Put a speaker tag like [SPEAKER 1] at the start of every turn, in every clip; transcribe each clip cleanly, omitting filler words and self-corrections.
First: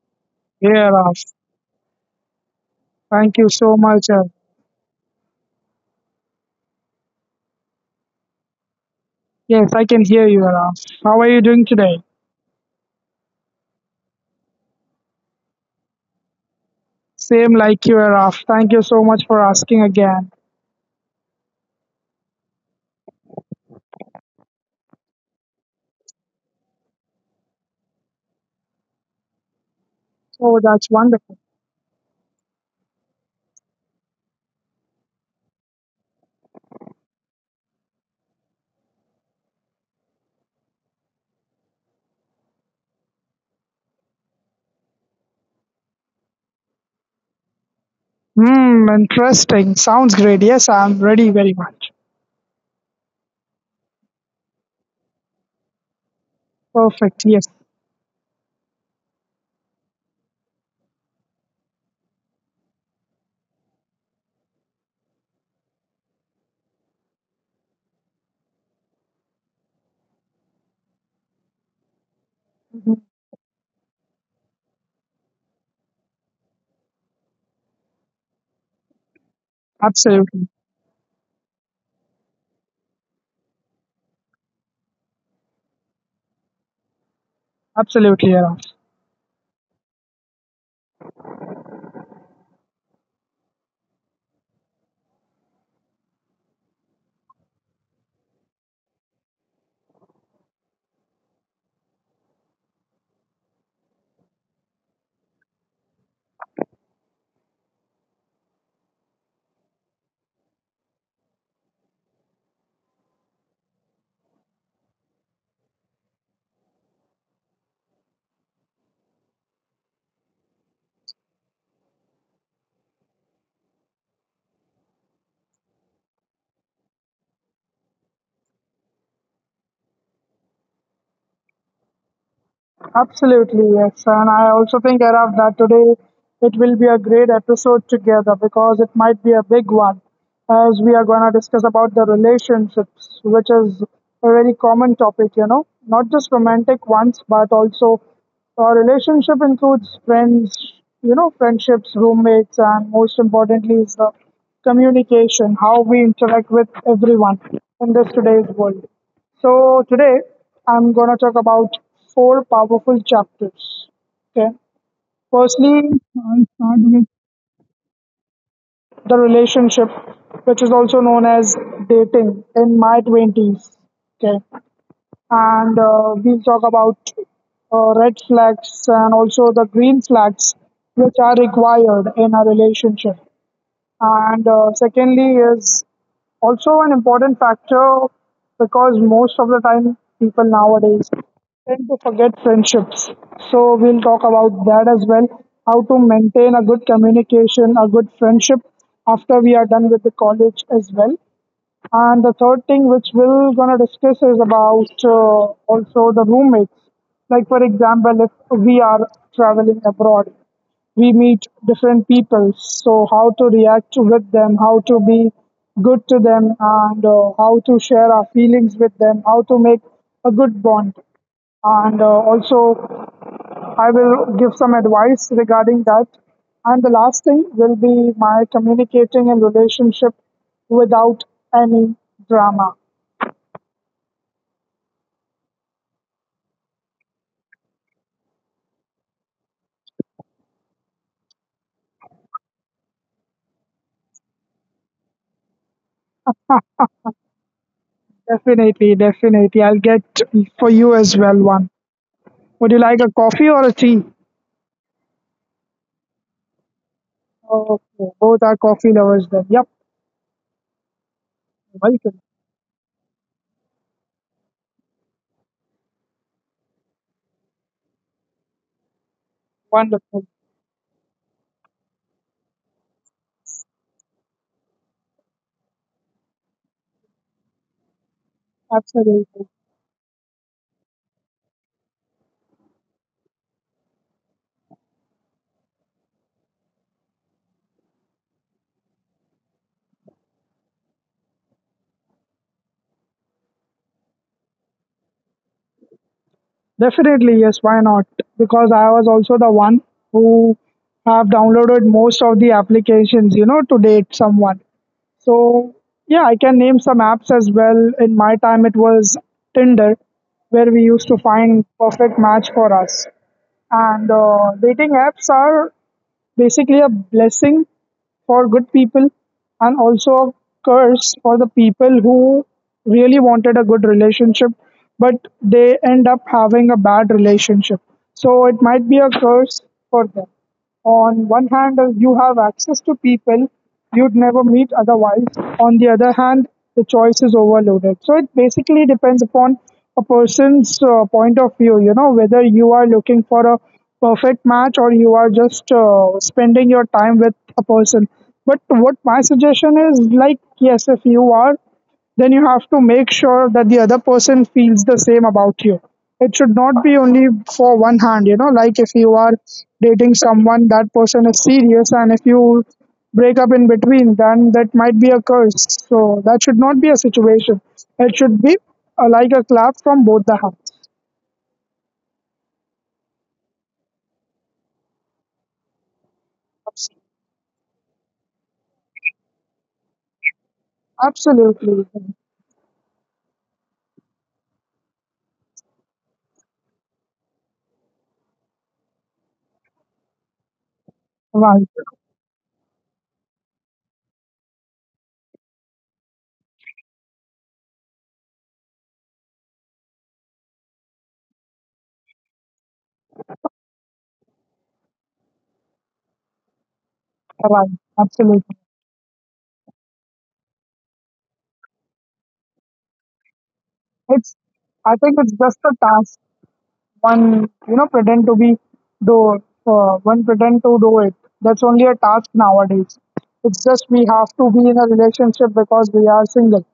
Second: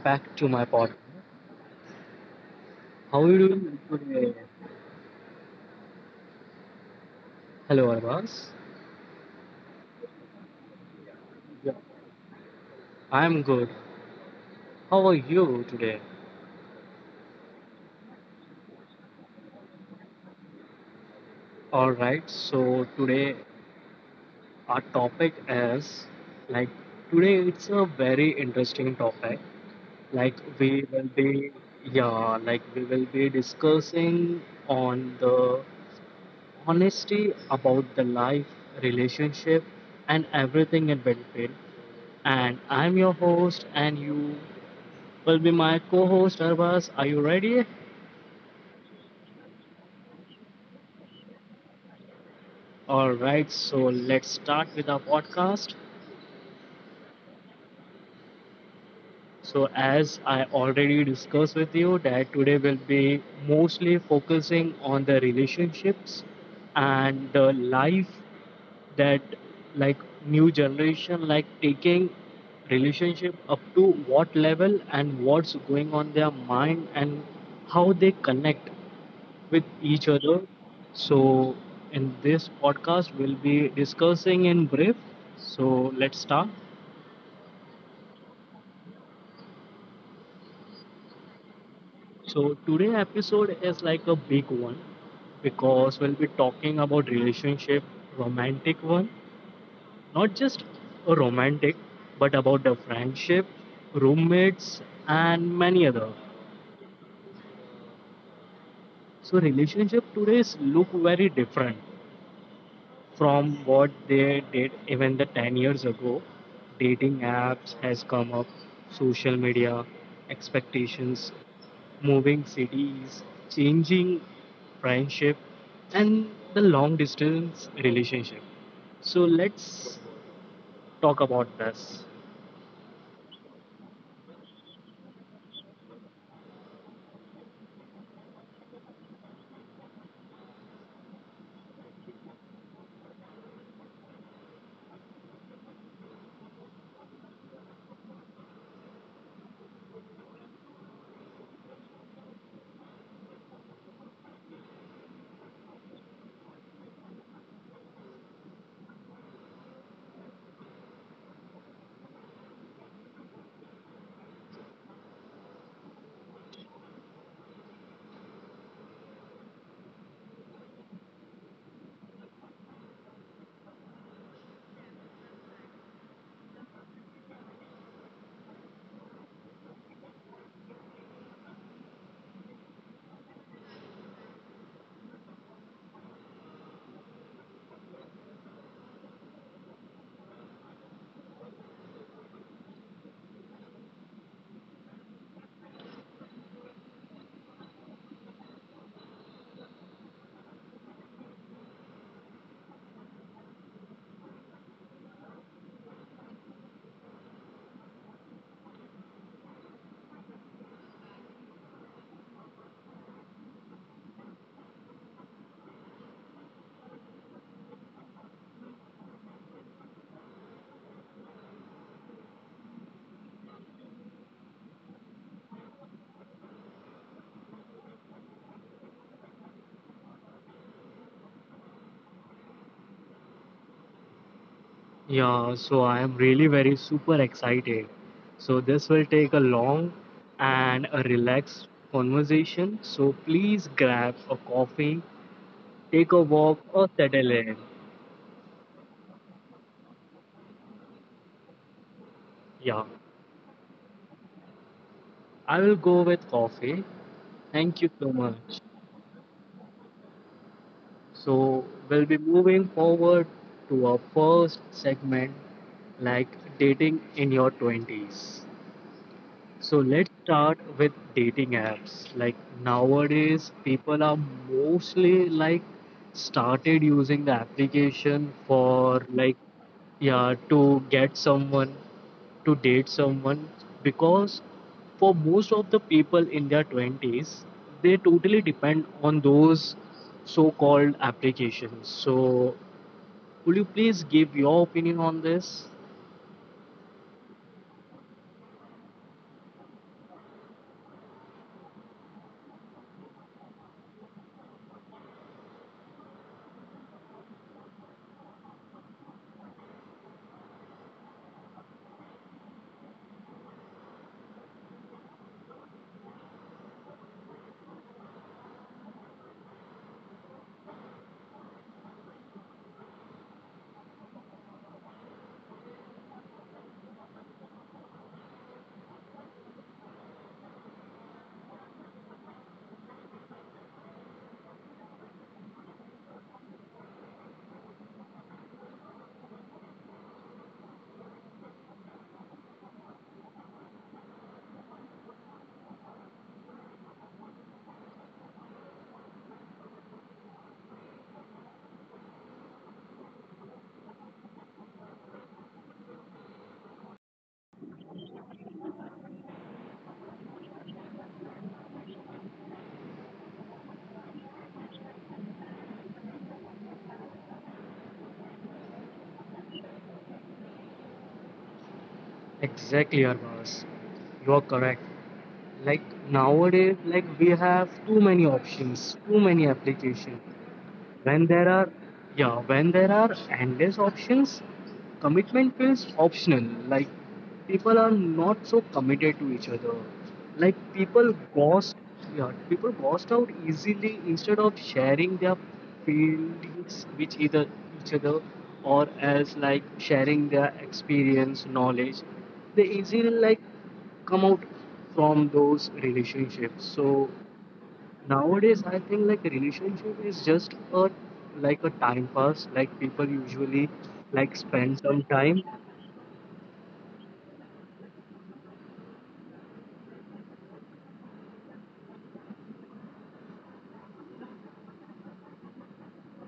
[SPEAKER 1] back to my
[SPEAKER 2] Yeah,
[SPEAKER 1] pod.
[SPEAKER 2] Raf.
[SPEAKER 1] How are
[SPEAKER 2] Thank
[SPEAKER 1] you
[SPEAKER 2] you so
[SPEAKER 1] doing
[SPEAKER 2] much.
[SPEAKER 1] today? Hello Arvas,
[SPEAKER 2] Yes, I can hear you, Raf. How are you doing today?
[SPEAKER 1] I'm good. How are you today?
[SPEAKER 2] Same like you, Raf. Thank you so much for asking again.
[SPEAKER 1] All right. So today our topic is like today it's a very interesting topic. Like
[SPEAKER 2] Oh, that's
[SPEAKER 1] we will
[SPEAKER 2] wonderful.
[SPEAKER 1] be yeah like we will be discussing on the honesty about the life, relationship, and everything in between. And I'm your host and you will be my co host, Arvas. Are you ready?
[SPEAKER 2] Hmm, interesting. Sounds great. Yes, I'm ready very much.
[SPEAKER 1] All right, so let's start with our podcast.
[SPEAKER 2] Perfect. Yes.
[SPEAKER 1] So, as I already discussed with you, that today will be mostly focusing on the relationships and the life that, like, new generation, taking
[SPEAKER 2] Mhm.
[SPEAKER 1] relationship up to what level and what's going on their mind and how they connect with each other.
[SPEAKER 2] Absolutely.
[SPEAKER 1] So, in this podcast, we'll be discussing in brief. So, let's start.
[SPEAKER 2] Absolutely, Raf.
[SPEAKER 1] So, today episode is like a big one because we'll be talking about relationship, romantic one, not just a romantic, but about the friendship, roommates, and many other. So, relationship today look very different from what they did even the 10 years ago. Dating apps has come up, social media, expectations, moving cities, changing friendship, and the long distance relationship. So let's talk about this.
[SPEAKER 2] Absolutely, yes. And I also think, Araf, that today it will be a great episode together because it might be a big one as we are going to discuss about the relationships, which is a very common topic, you know, not just romantic ones, but also our relationship includes friends, you know, friendships, roommates, and most importantly is the communication, how we interact with everyone in this today's world. So today I'm gonna talk about four powerful chapters. Okay. Firstly, I'll start with the relationship, which is also known as dating in my twenties. Okay. And we'll talk about red flags and also the green flags, which are required in a relationship. And secondly, is also an important factor because most of the time people nowadays tend to forget friendships. So we'll talk about that as well. How to maintain a good communication, a good friendship after we are done with the college as well. And the third thing which we're gonna discuss is about also the roommates. Like for example, if we are traveling abroad, we meet different people. So how to react with them, how to be good to them, and how to share our feelings with them, how to make a good bond, and also I will give some advice regarding that. And the last thing will be my communicating and relationship without any drama.
[SPEAKER 1] Yeah so I am really very super excited, so this will take a long and a relaxed conversation. So please grab a coffee, take a walk, or settle in.
[SPEAKER 2] Definitely, definitely. I'll get for you as well one. Would you
[SPEAKER 1] Yeah,
[SPEAKER 2] like a coffee or a tea?
[SPEAKER 1] I will go with coffee.
[SPEAKER 2] Okay,
[SPEAKER 1] Thank you so
[SPEAKER 2] both are
[SPEAKER 1] much.
[SPEAKER 2] coffee lovers then. Yep,
[SPEAKER 1] So, we'll be
[SPEAKER 2] welcome.
[SPEAKER 1] moving forward to our first segment, like dating in your 20s. So let's
[SPEAKER 2] Wonderful.
[SPEAKER 1] start with dating apps. Like nowadays, people are mostly started using the application for
[SPEAKER 2] Absolutely.
[SPEAKER 1] to get someone, to date someone, because for most of the people in their 20s they totally depend on those so-called applications. So would you please give your opinion on this?
[SPEAKER 2] Definitely, yes, why not? Because I was also the one who have downloaded most of the applications, you know, to date someone. So, yeah, I can name some apps as well. In my time, it was Tinder, where we used to find perfect match for us. And dating apps are basically a blessing for good people and also a curse for the people who really wanted a good relationship, but they end up having a bad relationship, so it might be a curse for them. On one hand, you have access to people you'd never meet otherwise. On the other hand, the choice is overloaded. So it basically depends upon a person's point of view, you know, whether you are looking for a perfect match or you are just spending your time with a person. But what my suggestion is, like, yes, if you are, then you have to make sure that the other person feels the same about you. It should not be only for one hand, you know, like, if you are dating someone, that person is serious, and if you break up in between, then that might be a curse, so that should not be a situation. It should be like a clap from both the hands.
[SPEAKER 1] Exactly, Arvas. You are correct. Like nowadays, like we have too many options, too many applications. When
[SPEAKER 2] Absolutely.
[SPEAKER 1] there are, yeah, when there are endless options, commitment feels optional. Like people are not so committed to each other. Like people
[SPEAKER 2] Right.
[SPEAKER 1] ghost, yeah, people ghost out easily instead of sharing their feelings with either each other, or as like sharing their experience, knowledge. They easily come out from those relationships. So
[SPEAKER 2] Right. Absolutely.
[SPEAKER 1] nowadays, I think relationship is just a time pass. Like people usually
[SPEAKER 2] It's, I think
[SPEAKER 1] spend
[SPEAKER 2] it's
[SPEAKER 1] some
[SPEAKER 2] just a
[SPEAKER 1] time.
[SPEAKER 2] task. One, you know, pretend to be, do, one pretend to do it. That's only a task nowadays. It's just we have to be in a relationship because we are single.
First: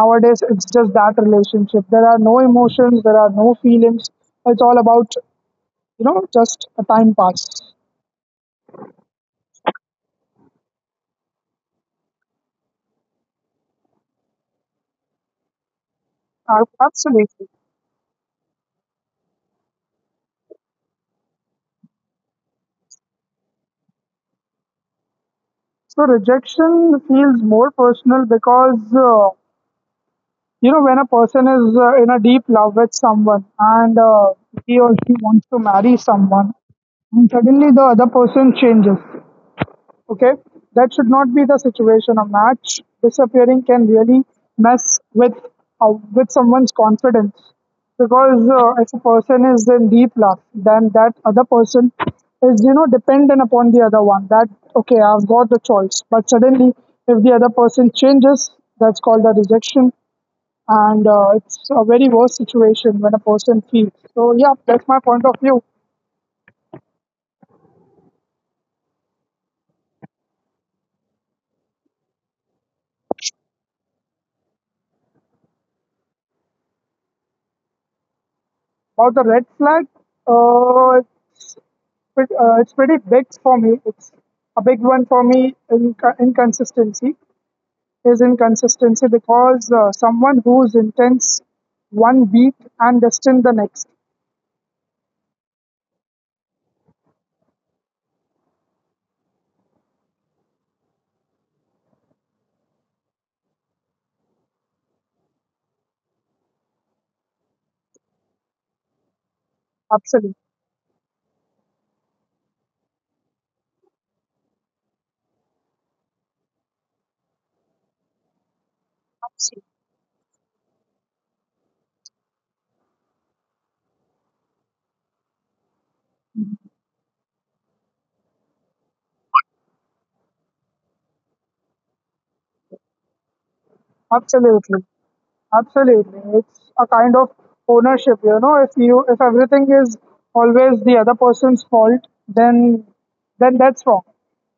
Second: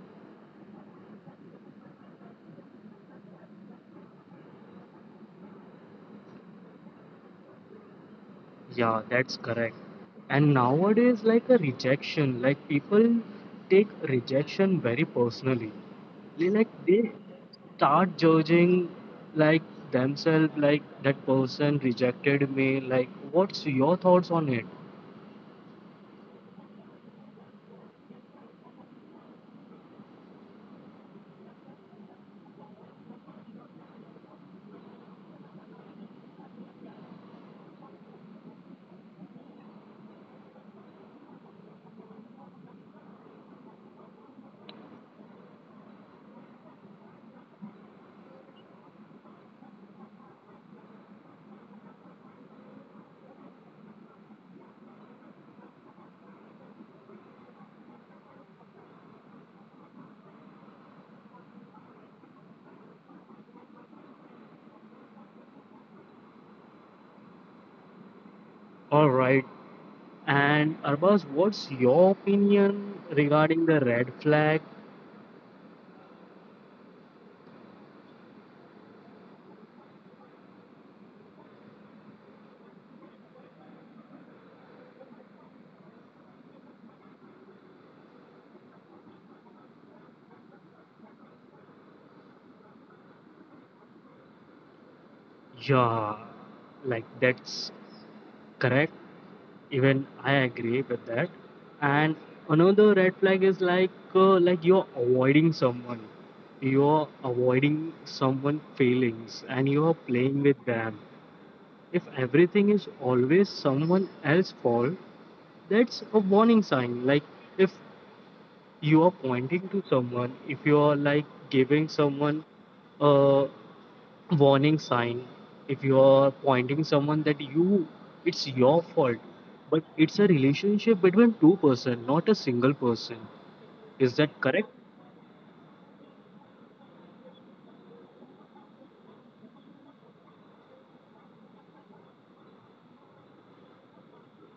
[SPEAKER 2] Nowadays it's just that relationship. There are no emotions, there are no feelings. It's all about, you know, just a time pass.
[SPEAKER 1] Yeah, that's correct. And nowadays, a rejection, like people take rejection very personally. They like they
[SPEAKER 2] Absolutely.
[SPEAKER 1] start judging like themselves, like that person rejected me. Like, what's your thoughts on it?
[SPEAKER 2] So rejection feels more personal because uh, you know, when a person is in a deep love with someone and he or she wants to marry someone and suddenly the other person changes. Okay, that should not be the situation. A match disappearing can really mess with someone's confidence, because if a person is in deep love, then that other person is, you know, dependent upon the other one. That, okay, I've got the choice, but suddenly if the other person changes, that's called a rejection. And it's a very worse situation when a person feels. So yeah, that's my point of view.
[SPEAKER 1] All right. And Arbaz, what's your opinion regarding the red flag?
[SPEAKER 2] About the red flag. Uh, it's it's pretty big for me. It's a big one for me. In inconsistency is inconsistency because someone who's intense 1 week and distant the next.
[SPEAKER 1] Yeah, that's correct. Even I agree with that. And another red flag is like you're avoiding someone. You're avoiding someone feelings and you're
[SPEAKER 2] Absolutely,
[SPEAKER 1] playing with them. If everything is always someone else's fault, that's a warning sign. Like if you are pointing to someone, if you are giving someone a warning sign, if you are pointing someone that you it's your fault, but it's a relationship between two-person, not a single person. Is that correct?
[SPEAKER 2] absolutely. Absolutely. It's a kind of ownership, you know, if you, if everything is always the other person's fault, then that's wrong.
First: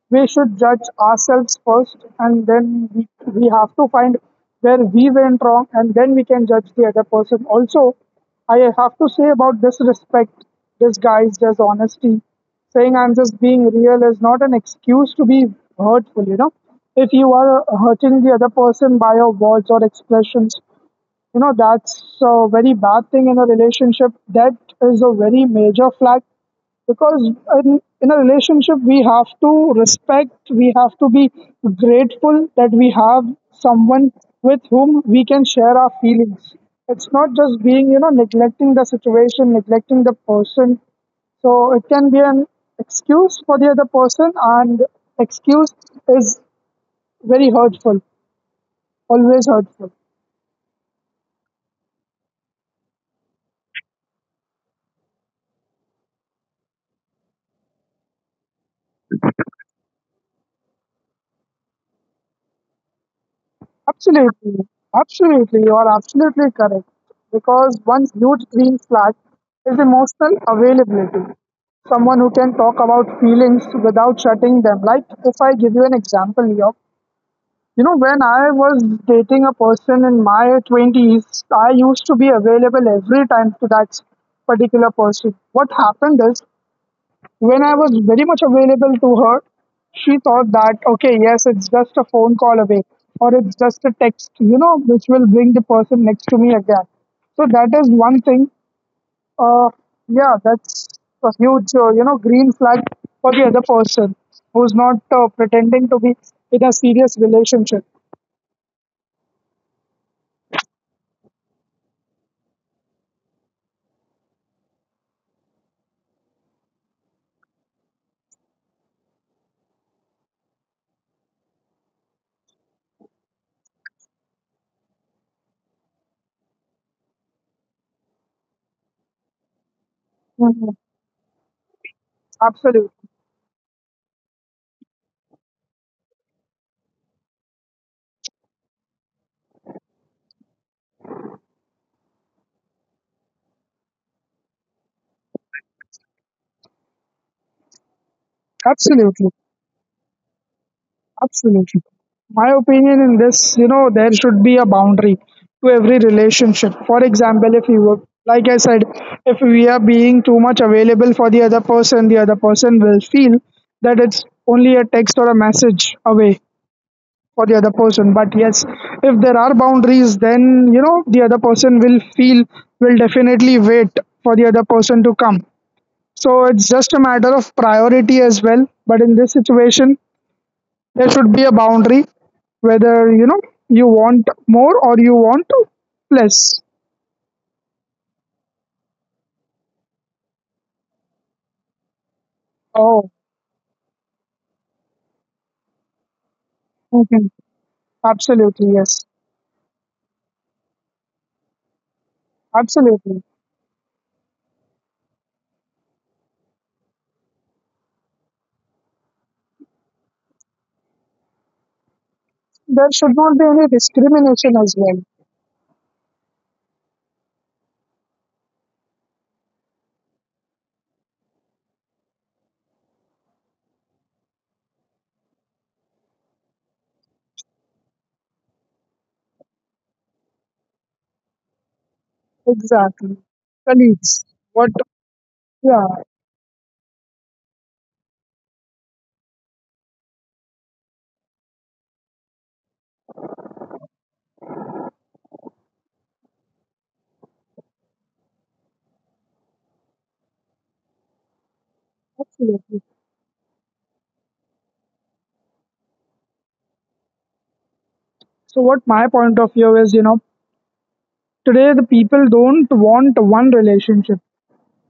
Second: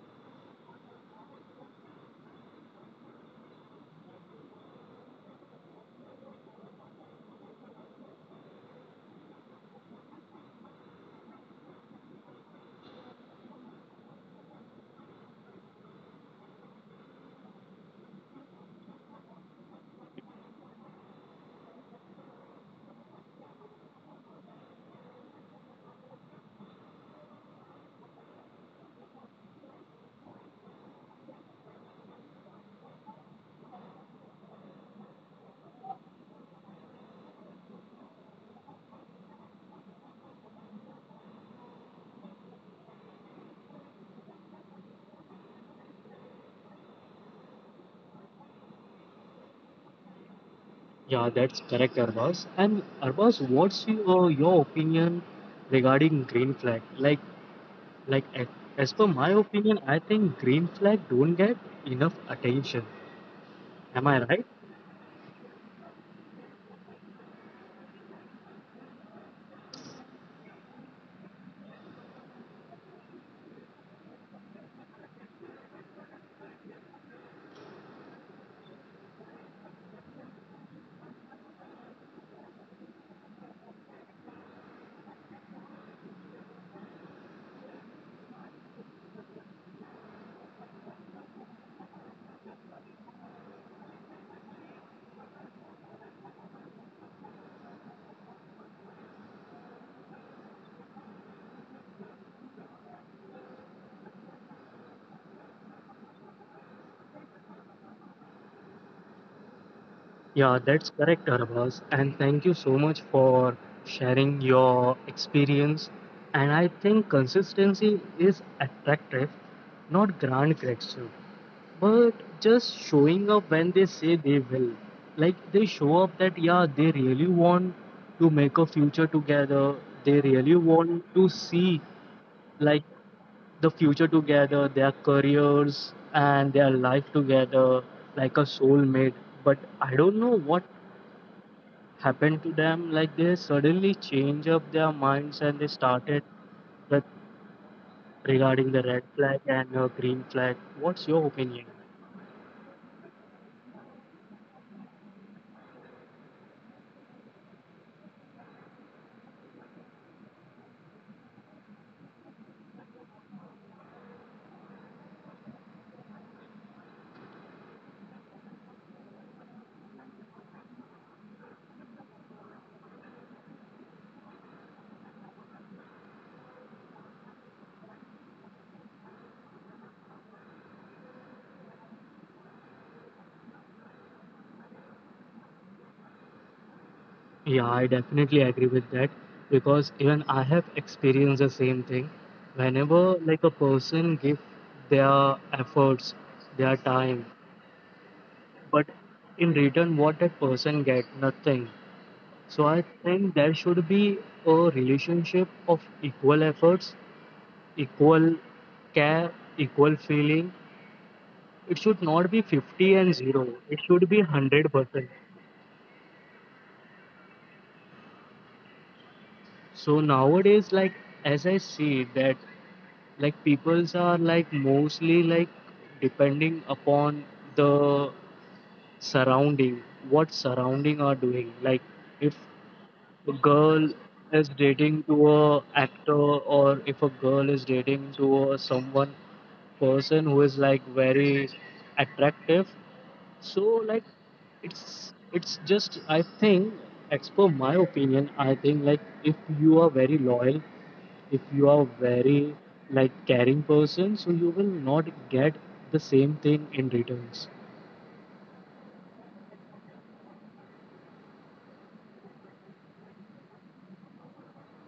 [SPEAKER 2] We should judge ourselves first, and then we have to find where we went wrong, and then we can judge the other person. Also, I have to say about disrespect, disguise, dishonesty. Saying I'm just being real is not an excuse to be hurtful, you know. If you are hurting the other person by your words or expressions, you know that's a very bad thing in a relationship. That is a very major flag, because in a relationship we have to respect, we have to be grateful that we have someone with whom we can share our feelings. It's not just being, you know, neglecting the situation, neglecting the person. So it can be an excuse for the other person, and excuse is very hurtful, always hurtful.
[SPEAKER 1] Yeah, that's correct, Arbaz. And Arbaz, what's your opinion regarding green flag? Like a- as per my opinion, I think green flag don't get enough attention. Am I right?
[SPEAKER 2] Absolutely, absolutely, you are absolutely correct. Because one huge green flag is emotional availability. Someone who can talk about feelings without shutting them. Like if I give you an example, York, you know, when I was dating a person in my 20s, I used to be available every time to that particular person. What happened is, when I was very much available to her, she thought that, okay, yes, it's just a phone call away or it's just a text, you know, which will bring the person next to me again. So that is one thing. Uh, yeah, that's a huge, you know, green flag for the other person who's not pretending to be in a serious relationship.
[SPEAKER 1] Yeah, that's correct, Arbaz. And thank you so much for sharing your experience. And I think consistency is attractive, not grand gratitude, but just showing up when they say they will. Like they show up that, yeah, they really want to make a future together, they really
[SPEAKER 2] Mhm.
[SPEAKER 1] want to see like
[SPEAKER 2] Absolutely.
[SPEAKER 1] the future together, their careers and their life together, like a soulmate. But I don't know what happened to them. Like they suddenly changed up their minds and they started with regarding the red
[SPEAKER 2] Absolutely.
[SPEAKER 1] flag and green flag. What's your opinion?
[SPEAKER 2] Absolutely. My opinion in this, you know, there should be a boundary to every relationship. For example, if you were, like I said, if we are being too much available for the other person will feel that it's only a text or a message away for the other person. But yes, if there are boundaries, then, you know, the other person will feel, will definitely wait for the other person to come. So it's just a matter of priority as well. But in this situation, there should be a boundary, whether, you know, you want more or you want less.
[SPEAKER 1] Yeah, I definitely agree with that because even I have experienced the same thing.
[SPEAKER 2] Oh,
[SPEAKER 1] Whenever a person give their efforts, their time,
[SPEAKER 2] okay. Absolutely,
[SPEAKER 1] but
[SPEAKER 2] yes.
[SPEAKER 1] in return what that person get, nothing. So I
[SPEAKER 2] Absolutely.
[SPEAKER 1] think there should be a relationship of equal efforts, equal care, equal feeling. It should not be
[SPEAKER 2] There
[SPEAKER 1] 50 and
[SPEAKER 2] should not be
[SPEAKER 1] 0
[SPEAKER 2] any
[SPEAKER 1] it should be
[SPEAKER 2] discrimination as well.
[SPEAKER 1] 100%. So nowadays, as I see that, peoples are mostly depending upon the surrounding, what surrounding are doing. Like if
[SPEAKER 2] Exactly.
[SPEAKER 1] a girl
[SPEAKER 2] Colleagues.
[SPEAKER 1] is
[SPEAKER 2] What.
[SPEAKER 1] dating to a
[SPEAKER 2] Yeah,
[SPEAKER 1] actor, or if a girl is dating to a someone person who is like very attractive. So like it's just I think, as per my opinion, I think if you are very loyal, if you are very
[SPEAKER 2] absolutely.
[SPEAKER 1] caring person, so you will not get the same thing in returns.
[SPEAKER 2] So what my point of view is, you know, today the people don't want one relationship.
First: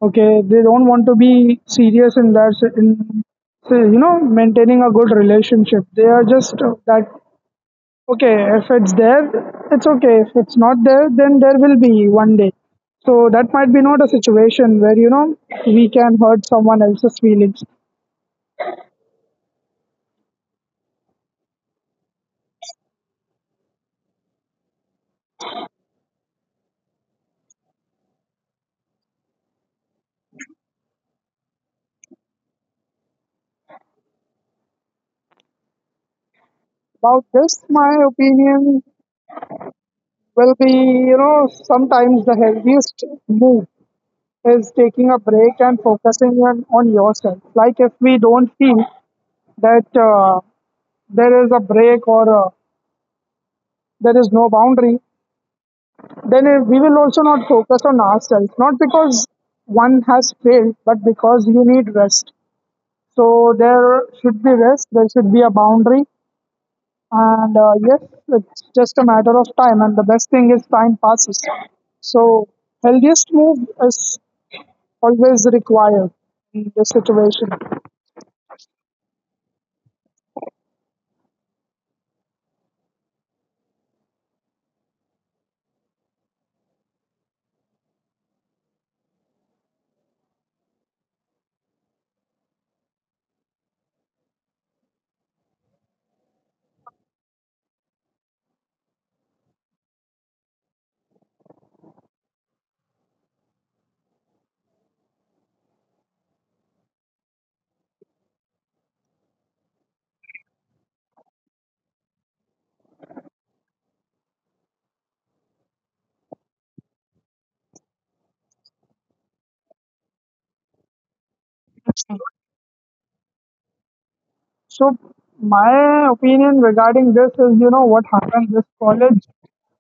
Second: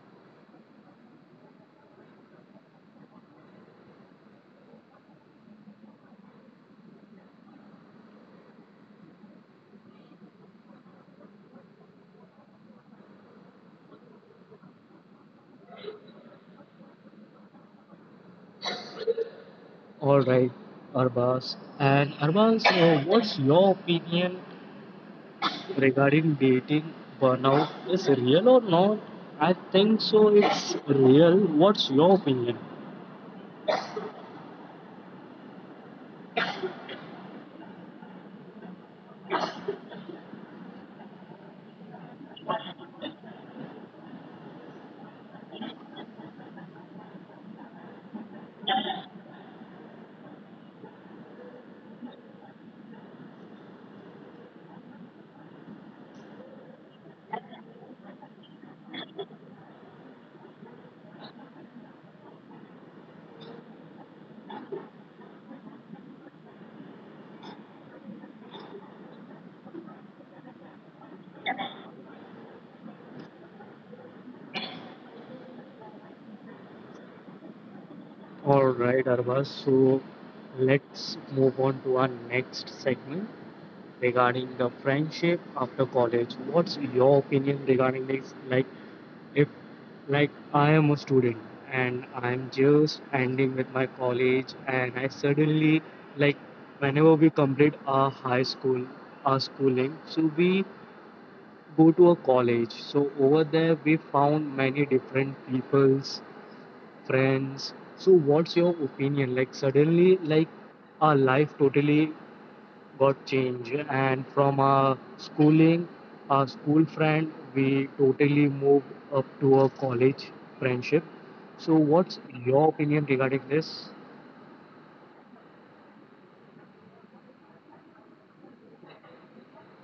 [SPEAKER 2] Okay, they don't want to be serious in that. In so, you know, maintaining a good relationship, they are just that, okay, if it's there, it's okay. If it's not there, then there will be one day. So that might be not a situation where, you know, we can hurt someone else's feelings.
[SPEAKER 1] All right, Arbas. And Arbas, what's your opinion regarding dating burnout, is real or not? I think so, it's real. What's your opinion?
[SPEAKER 2] About this, my opinion will be, you know, sometimes the healthiest move is taking a break and focusing on yourself. Like if we don't feel that there is a break, or there is no boundary, then we will also not focus on ourselves. Not because one has failed, but because you need rest. So there should be rest, there should be a boundary, and yes, it's just a matter of time. And the best thing is time passes. So healthiest move is always required in this situation.
[SPEAKER 1] All right, Arba. So let's move on to our next segment regarding the friendship after college. What's your opinion regarding this? Like, if I am a student and I'm just ending with my college, and I suddenly like whenever we complete our high school, our schooling, so we go to a college. So over there, we found many different peoples, friends. So what's your opinion? Like suddenly, our life totally got changed, and from our schooling, our school friend, we totally moved up to a college friendship. So what's your opinion regarding this?
[SPEAKER 2] So my opinion regarding this is, you know, what happened this college,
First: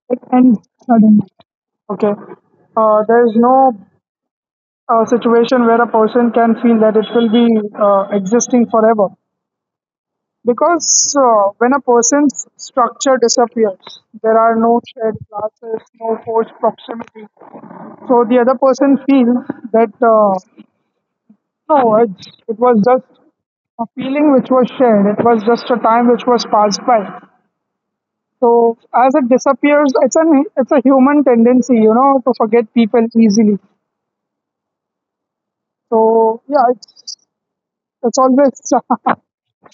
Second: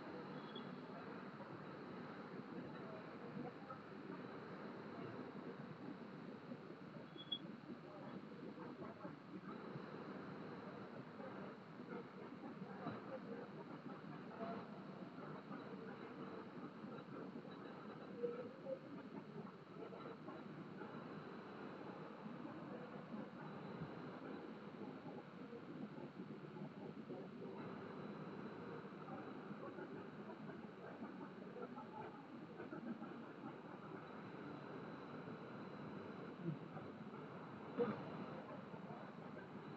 [SPEAKER 2] it ends suddenly. Okay. There's no a situation where a person can feel that it will be existing forever. Because when a person's structure disappears, there are no shared classes, no forced proximity. So the other person feels that no, it was just a feeling which was shared. It was just a time which was passed by. So as it disappears, it's an it's a human tendency, you know, to forget people easily. So yeah, it's always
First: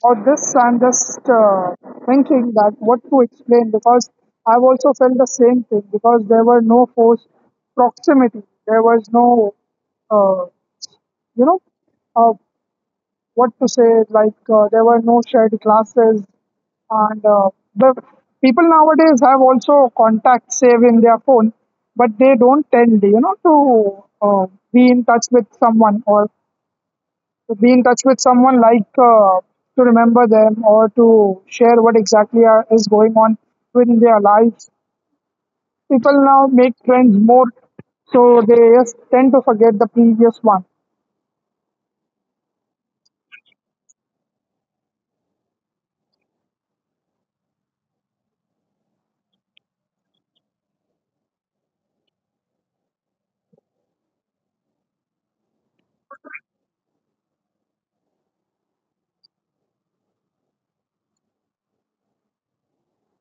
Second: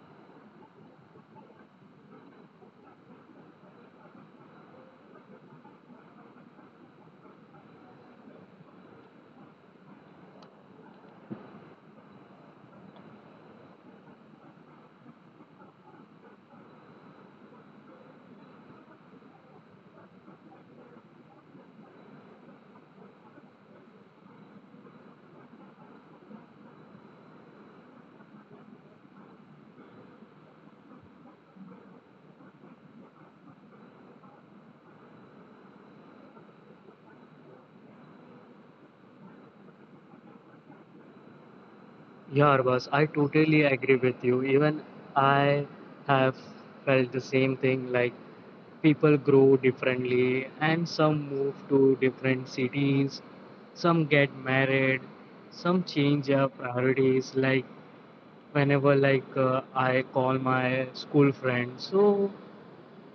[SPEAKER 2] about this. I'm just thinking that what to explain, because I've also felt the same thing because there were no forced proximity. There was no, uh, you know, uh, what to say, like there were no shared classes. And the people nowadays have also contacts saved in their phone, but they don't tend, you know, to uh, be in touch with someone or to be in touch with someone to remember them or to share what exactly is going on in their lives. People now make friends more, so they just tend to forget the previous one.
[SPEAKER 1] Yeah, Arbaz, I totally agree with you. Even I have felt the same thing. Like people grow differently and some move to different cities, some get married, some change their priorities. Like whenever I call my school friend, so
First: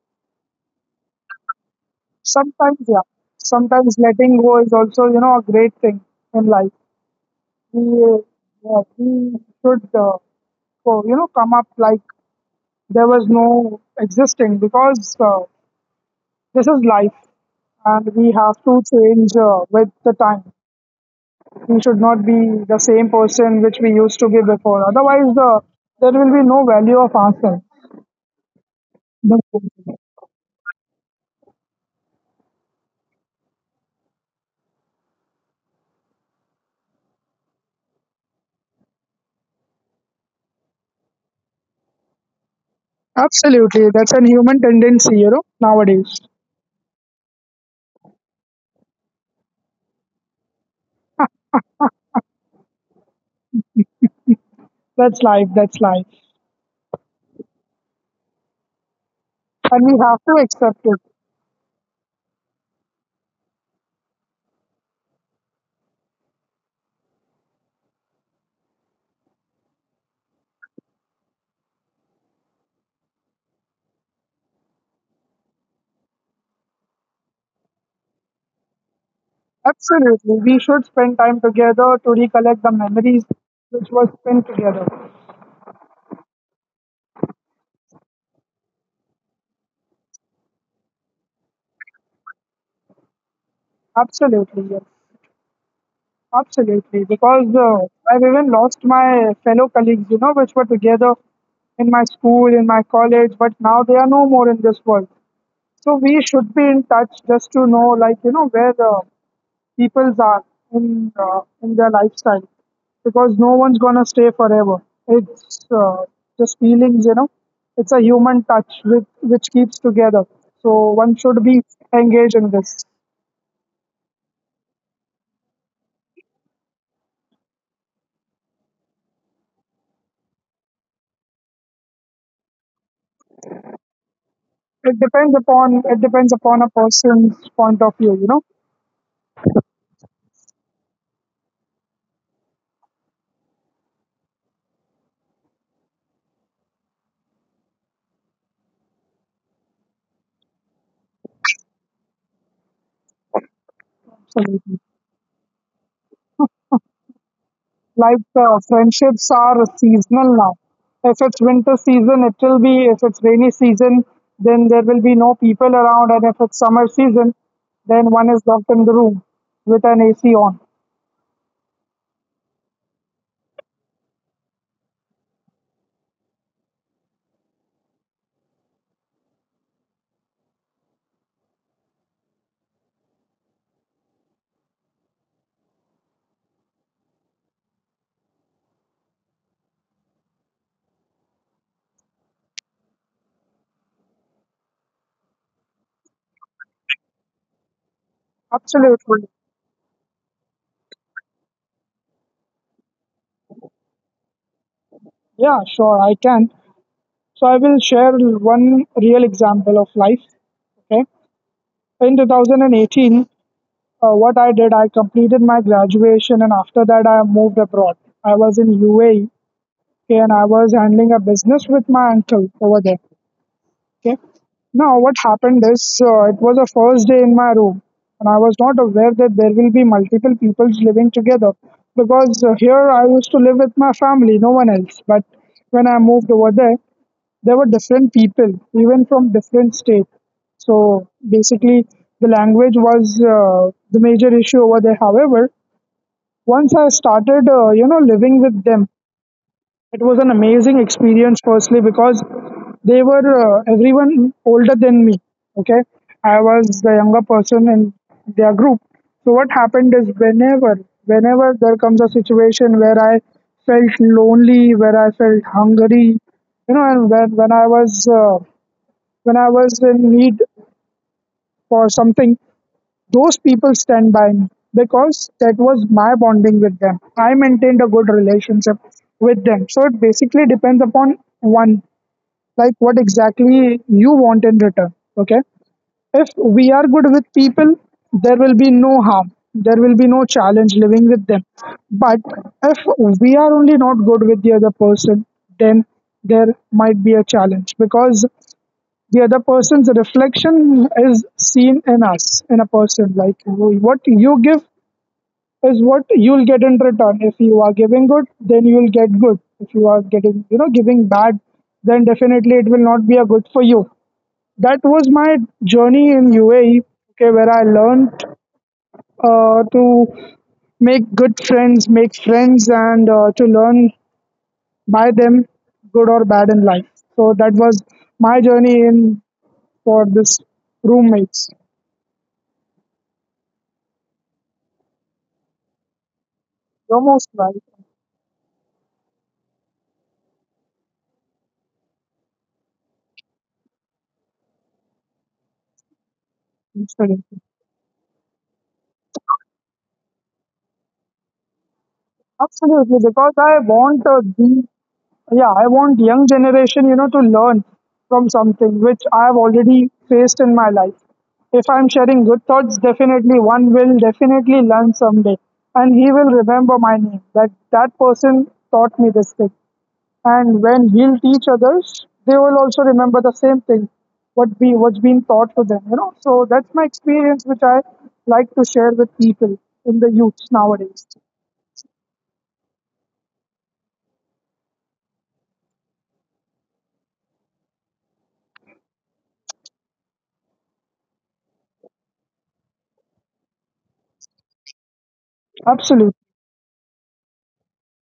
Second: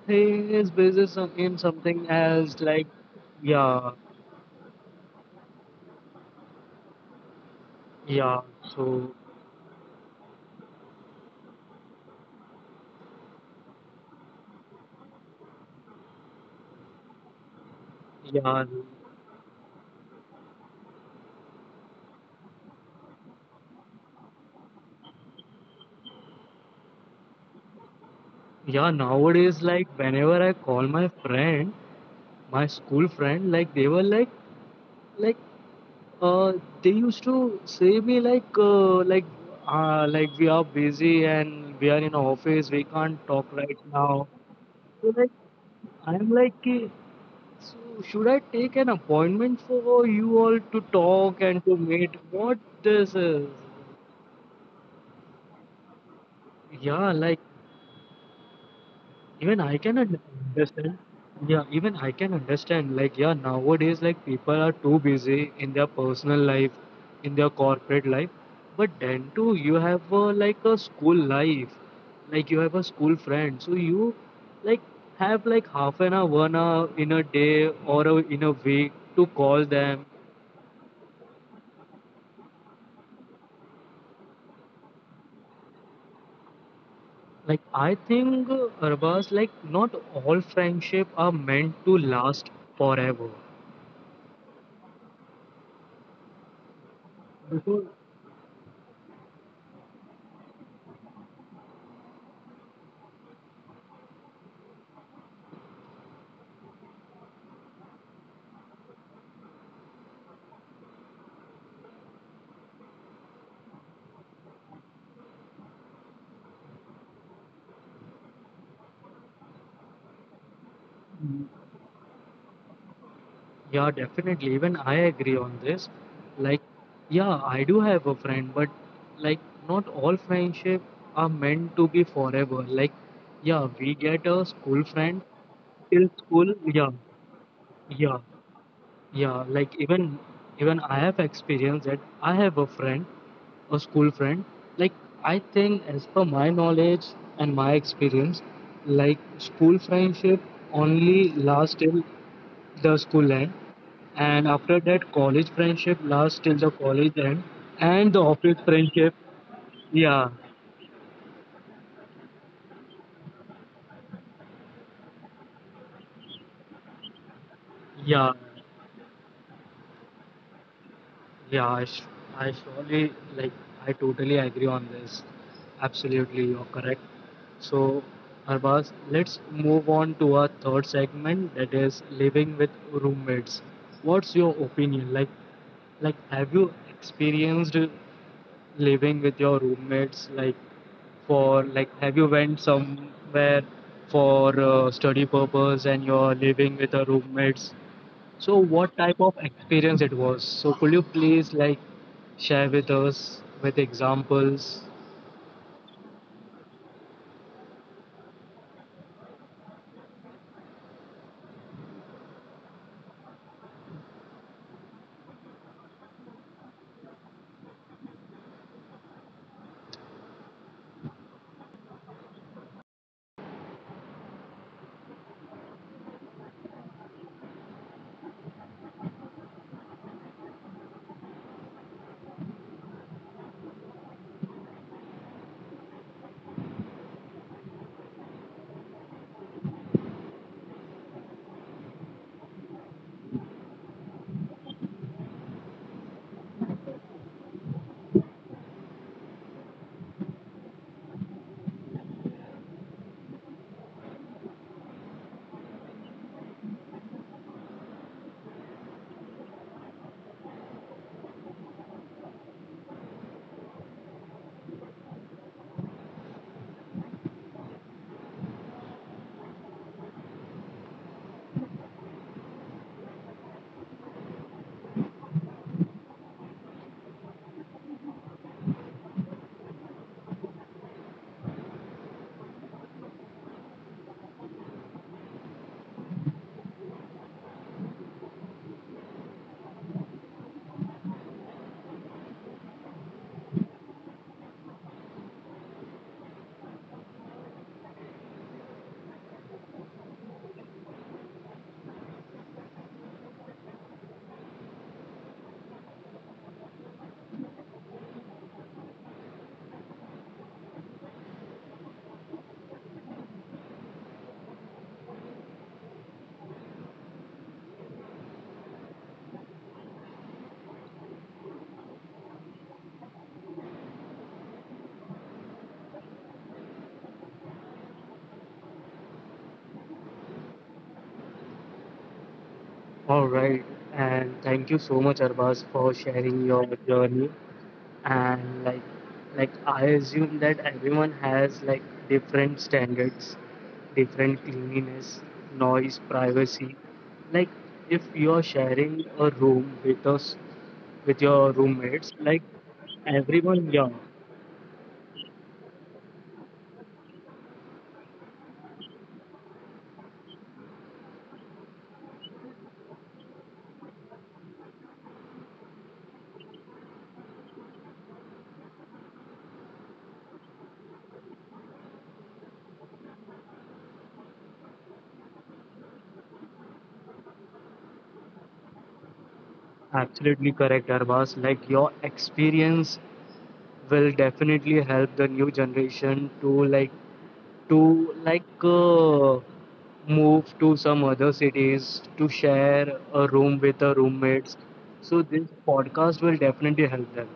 [SPEAKER 1] he is busy in something else.
[SPEAKER 2] Sometimes,
[SPEAKER 1] Like
[SPEAKER 2] yeah,
[SPEAKER 1] yeah
[SPEAKER 2] sometimes letting go is also, you know, a great thing in life. we, uh,
[SPEAKER 1] yeah
[SPEAKER 2] yeah,
[SPEAKER 1] so
[SPEAKER 2] we should, so, you know, come up like there was no existing because this is life, and we have
[SPEAKER 1] yeah
[SPEAKER 2] to change with the time. We should not be the same person which we used to be before. Otherwise, there will be no value of ourselves.
[SPEAKER 1] yeah nowadays,
[SPEAKER 2] That's-
[SPEAKER 1] whenever I call my friend, my school friend, like Uh, they used to say me like we are busy and we are in a office, we can't talk right
[SPEAKER 2] Absolutely, that's
[SPEAKER 1] now.
[SPEAKER 2] a human
[SPEAKER 1] So
[SPEAKER 2] tendency, you know, nowadays.
[SPEAKER 1] I'm like, so should I take an appointment for you all to talk and to meet, what this is?"
[SPEAKER 2] That's life, that's life.
[SPEAKER 1] yeah like Even I
[SPEAKER 2] And we
[SPEAKER 1] can
[SPEAKER 2] have
[SPEAKER 1] un-
[SPEAKER 2] to accept
[SPEAKER 1] understand.
[SPEAKER 2] it.
[SPEAKER 1] Yeah, even I can understand. Like, yeah, nowadays, people are too busy in their personal life, in their corporate life. But then too, you have like a school life, like you have a school friend. So you like have like 1/2 hour, 1 hour in a day, or a, in a week to call them.
[SPEAKER 2] Absolutely, we should spend time together to recollect the memories which were spent together.
[SPEAKER 1] Like, I think, Arbaz, not all friendship are meant to last forever.
[SPEAKER 2] Absolutely, yes. Absolutely, because
[SPEAKER 1] Because
[SPEAKER 2] I've even lost my fellow colleagues, you know, which were together in my school, in my college, but now they are no more in this world. So we should be in touch just to know, like, you know, where the peoples are in their lifestyle, because no one's gonna stay forever. It's just feelings, you know. It's a human touch with, which keeps together. So one should be engaged in this.
[SPEAKER 1] yeah, definitely. Even I agree on this. Like, yeah, I do have a friend, but like, not all friendship are meant to be forever. Like, yeah, we get a school
[SPEAKER 2] It
[SPEAKER 1] friend
[SPEAKER 2] depends upon it
[SPEAKER 1] till
[SPEAKER 2] depends
[SPEAKER 1] school.
[SPEAKER 2] upon a
[SPEAKER 1] Yeah,
[SPEAKER 2] person's point of view,
[SPEAKER 1] yeah.
[SPEAKER 2] you know.
[SPEAKER 1] Yeah, like even I have experienced that I have a friend, a school friend. Like I think as per my knowledge and my experience, school friendship only lasts till the school end, and
[SPEAKER 2] Absolutely.
[SPEAKER 1] after that, college friendship lasts till the college end, and the office friendship.
[SPEAKER 2] Friendships are seasonal
[SPEAKER 1] Yeah,
[SPEAKER 2] now. If it's winter season, it will be. If it's rainy season, then there will be no people around. And if it's summer season, then one
[SPEAKER 1] yeah.
[SPEAKER 2] is locked in the room with an AC on.
[SPEAKER 1] Yeah, I surely I totally agree on this. Absolutely, you're correct. So, Harbaz, let's move on to our third segment, that is living with roommates. What's your opinion? Like, have you experienced living with your roommates? Like, for have you went somewhere for study purpose and you're living with a roommates? So what type
[SPEAKER 2] Absolutely.
[SPEAKER 1] of experience it was? So could you please share with us with examples?
[SPEAKER 2] Yeah, sure, I can. So I will share one real example of life. Okay. In 2018, what I did, I completed my graduation and after that, I moved abroad. I was in UAE, okay, and I was handling a business with my uncle over there. Okay. Now, what happened is it was the first day in my room, and I was not aware that there will be multiple peoples living together because here I used to live with my family, no one else. But when I moved over there, there were different people, even from different states. So basically, the language was the major issue over there. However, once I started, you know, living with them, it was an amazing experience, firstly, because they were everyone older than me. Okay, I was the younger person in their group. So what happened is whenever there comes a situation where I felt lonely, where I felt hungry, you know, and when I was when I was in need for something, those people stand by me because that was my bonding with them. I maintained a good relationship with them. So it basically depends upon one, like what exactly you want in return. Okay. If we are good with people, there will be no harm. There will be no challenge living with them. But if we are only not good with the other person, then there might be a challenge because the other person's reflection is seen in us in a person, like what you give is what you'll get in return. If you are giving good, then you'll get good. If you are getting, you know, giving bad, then definitely it will not be a good for you. That was my journey in UAE, okay, where I learned to make good friends, make friends, and to learn by them, good or bad in life. So that was my journey in for this roommates.
[SPEAKER 1] All right, and thank you so much, Arbaz, for
[SPEAKER 2] You're
[SPEAKER 1] sharing
[SPEAKER 2] most
[SPEAKER 1] your
[SPEAKER 2] right.
[SPEAKER 1] journey. And I assume that everyone has different standards, different cleanliness, noise,
[SPEAKER 2] Absolutely.
[SPEAKER 1] privacy. Like, if you're sharing a room with us, with your roommates,
[SPEAKER 2] Absolutely.
[SPEAKER 1] like
[SPEAKER 2] Because I want
[SPEAKER 1] everyone, yeah,
[SPEAKER 2] the yeah, I want young generation, you know, to learn from something which I have already faced in my life. If I'm sharing good thoughts, definitely one will definitely learn someday, and he will remember my name. That person taught me this thing. And when we'll teach others, they will also remember the same thing what's being taught to them, you know. So that's my experience which I like to share with people in the youths nowadays.
[SPEAKER 1] Absolutely correct, Arbas. Like your experience will definitely help the new generation to move to some other cities to share a room with the roommates. So
[SPEAKER 2] Absolutely.
[SPEAKER 1] this podcast will definitely help them.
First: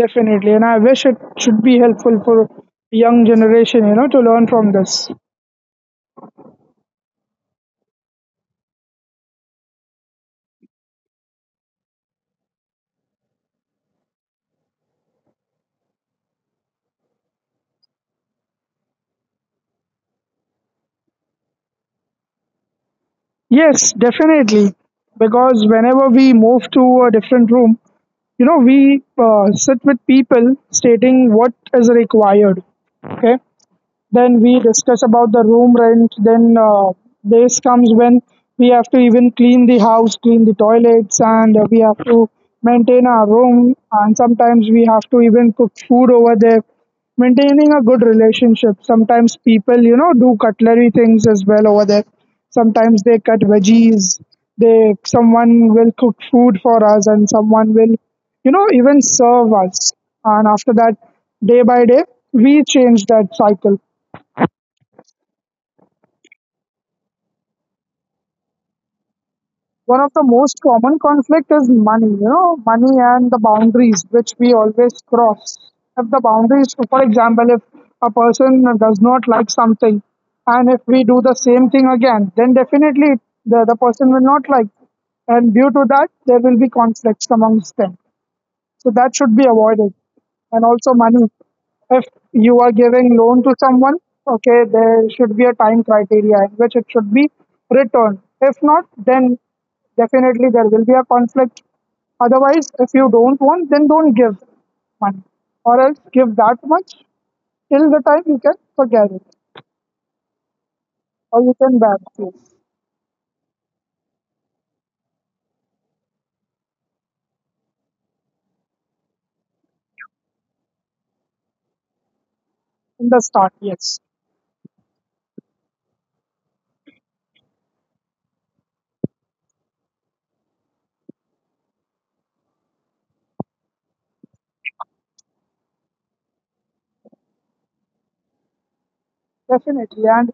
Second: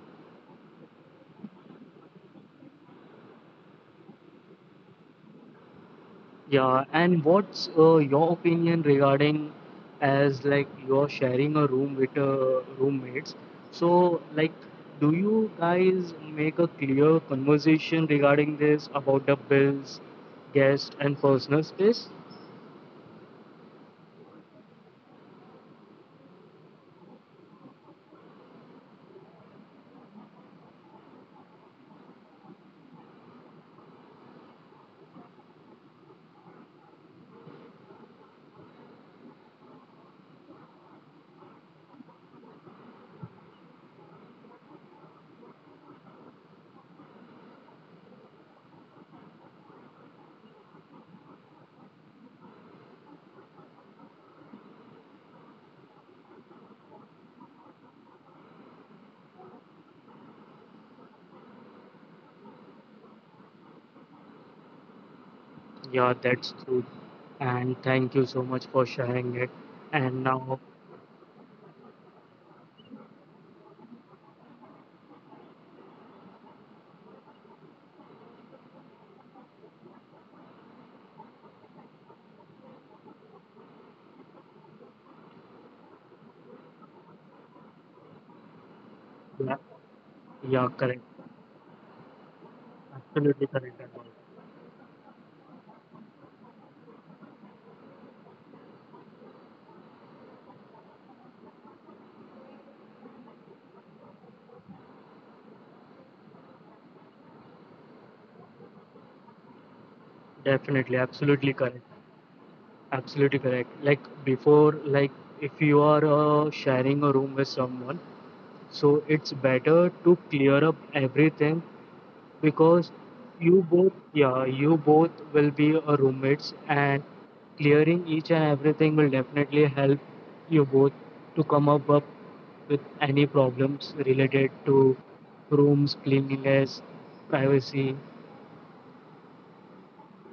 [SPEAKER 2] Definitely, and I wish it should be helpful for young generation, you know, to learn from this.
[SPEAKER 1] Yeah, and what's your opinion regarding, as like you're sharing a room with roommates? So, like, do you guys make a clear conversation regarding this, about the bills, guest, and personal space?
[SPEAKER 2] Yes, definitely. Because whenever we move to a different room, you know, we sit with people stating what is required. Okay. Then we discuss about the room rent. Then days comes when we have to even clean the house, clean the toilets, and we have to maintain our room. And sometimes we have to even cook food over there. Maintaining a good relationship. Sometimes people, you know, do cutlery things as well over there. Sometimes they cut veggies. They someone will cook food for us, and someone will, you know, even serve us. And after that, day by day, we change that cycle.
[SPEAKER 1] Yeah, that's true. And thank you so much for sharing it.
[SPEAKER 2] One of the
[SPEAKER 1] And
[SPEAKER 2] most
[SPEAKER 1] now,
[SPEAKER 2] common conflict is money, you know, money and the boundaries which we always cross. If the boundaries, for example, if a person does not like something, and if we do the same thing again, then definitely the person will not like, and due to that there will be conflicts amongst them, so that should be
[SPEAKER 1] yeah,
[SPEAKER 2] avoided. And
[SPEAKER 1] yeah,
[SPEAKER 2] also
[SPEAKER 1] correct.
[SPEAKER 2] money. If you are giving loan
[SPEAKER 1] Absolutely
[SPEAKER 2] to
[SPEAKER 1] correct,
[SPEAKER 2] someone,
[SPEAKER 1] Anmol.
[SPEAKER 2] okay, there should be a time criteria in which it should be returned. If not, then definitely there will be a conflict. Otherwise, if you don't want, then don't give money. Or else give that much till the time you can forget it.
[SPEAKER 1] Definitely,
[SPEAKER 2] Or
[SPEAKER 1] absolutely
[SPEAKER 2] you
[SPEAKER 1] correct.
[SPEAKER 2] can balance it
[SPEAKER 1] Absolutely correct. Like before, if you are sharing a room with someone, so it's better to clear up everything because
[SPEAKER 2] in the start,
[SPEAKER 1] you both,
[SPEAKER 2] yes.
[SPEAKER 1] yeah, you both will be roommates, and clearing each and everything will definitely help you both to come up, with any problems related to rooms, cleanliness, privacy.
[SPEAKER 2] Definitely. And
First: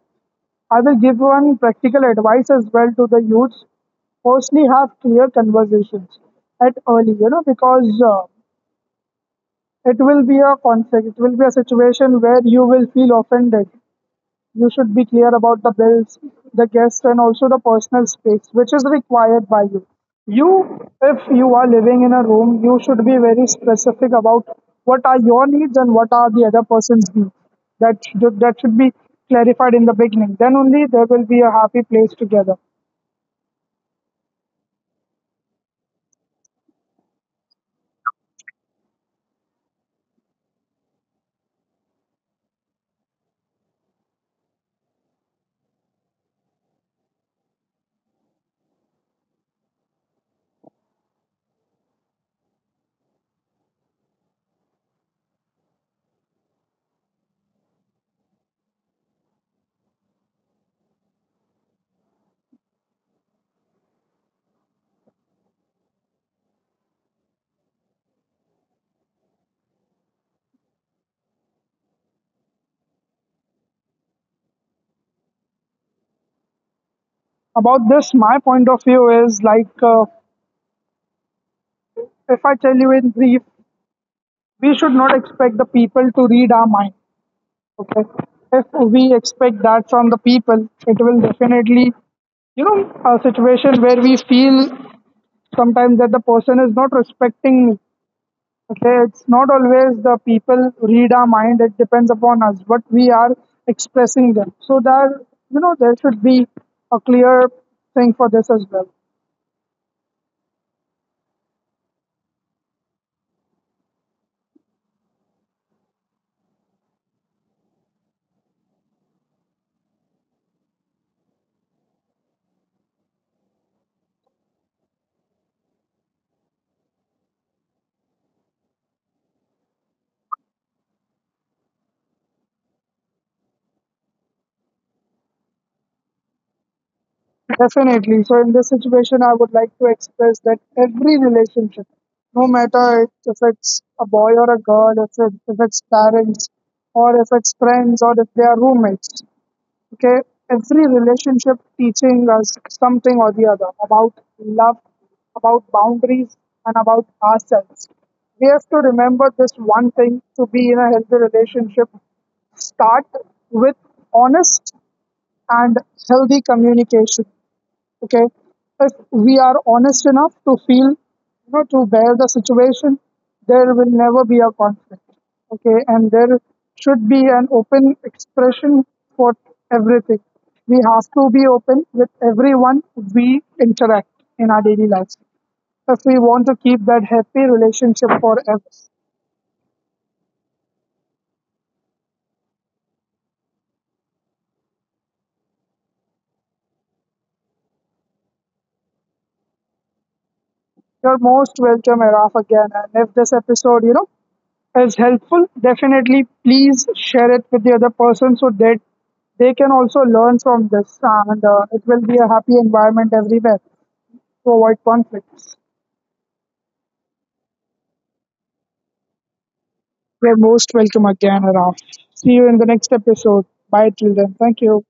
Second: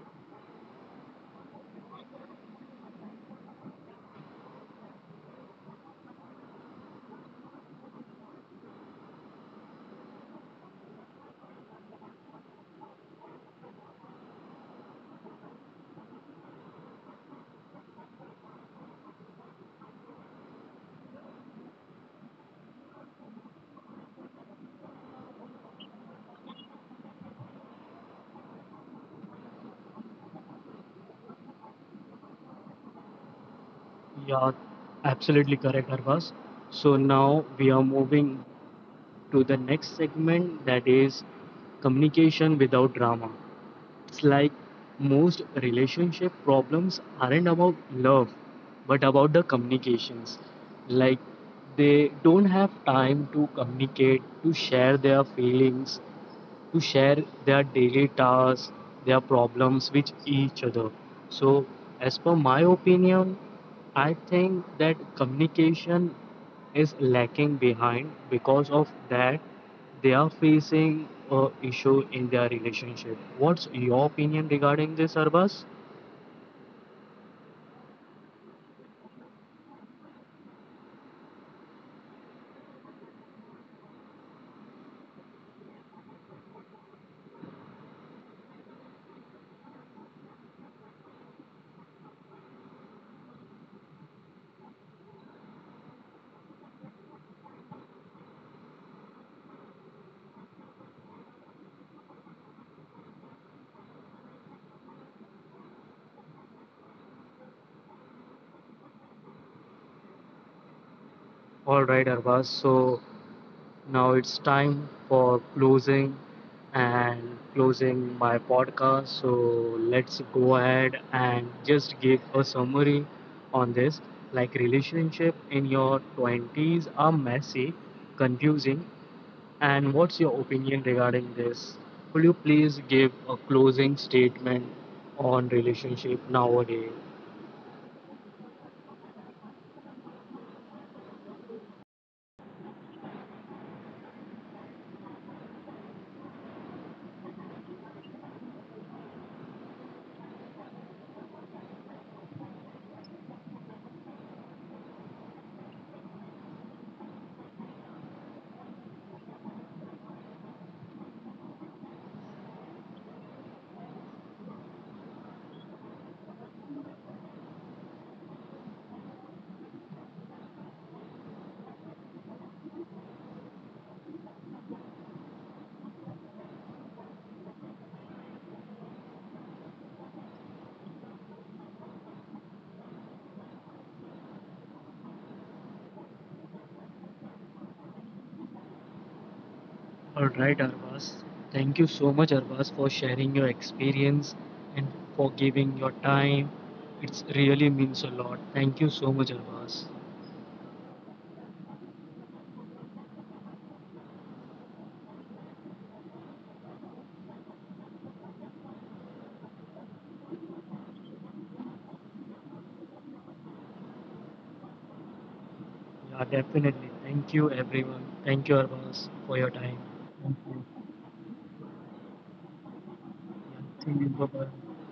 [SPEAKER 2] I will give one practical advice as well to the youths. Firstly, have clear conversations at early, you know, because it will be a conflict. It will be a situation where you will feel offended. You should be clear about the bills, the guests, and also the personal space which is required by you. You, if you are living in a room, you should be very specific about what are your needs and what are the other person's needs. That should be clarified in the beginning. Then only there will be a happy place together.
[SPEAKER 1] Yeah, absolutely correct, Arvas. So now we are moving to the next segment, that is communication without drama. It's like most relationship problems aren't about love but about the communications. Like they don't have time to communicate, to share their feelings, to share their daily tasks, their problems with each other. So, as per my opinion, I think that communication is lacking behind, because of that they are facing a issue in their relationship. What's your opinion regarding this, Arbas?
[SPEAKER 2] About this, my point of view is if I tell you in brief, we should not expect the people to read our mind. Okay. If we expect that from the people, it will definitely, you know, a situation where we feel sometimes that the person is not respecting me. Okay, it's not always the people read our mind, it depends upon us, what we are expressing them. So that, you know, there should be a clear thing for this as well.
[SPEAKER 1] All right, Arbas. So now it's time for closing and closing my podcast. So let's go ahead and just give a summary on this. Like relationship in your 20s are messy, confusing. And what's your opinion regarding this? Will you please give a closing statement on relationship nowadays?
[SPEAKER 2] Definitely. So, in this situation, I would like to express that every relationship, no matter if it's a boy or a girl, if it's parents, or if it's friends, or if they are roommates, okay, every relationship teaching us something or the other about love, about boundaries, and about ourselves. We have to remember this one thing: to be in a healthy relationship, start with honest and healthy communication. Okay, if we are honest enough to feel, you know, to bear the situation, there will never be a conflict. Okay, and there should be an open expression for everything. We have to be open with everyone we interact in our daily lives if we want to keep that happy relationship forever.
[SPEAKER 1] All right, Arvas. Thank you so much, Arvas, for sharing your experience and for giving your time. It really means a lot. Thank you so much, Arvas.
[SPEAKER 2] You're most welcome, Araf, again. And if this episode, you know, as helpful, definitely please share it with the other person so that they can also learn from this, and it will be a happy environment everywhere to avoid conflicts.
[SPEAKER 1] Yeah, definitely. Thank you, everyone. Thank you, Arvas, for your time. Thank
[SPEAKER 2] You're
[SPEAKER 1] you.
[SPEAKER 2] most welcome again, Araf. See you in the next episode.
[SPEAKER 1] Yeah,
[SPEAKER 2] Bye
[SPEAKER 1] see you.
[SPEAKER 2] till then. Thank you.
[SPEAKER 1] Bye-bye.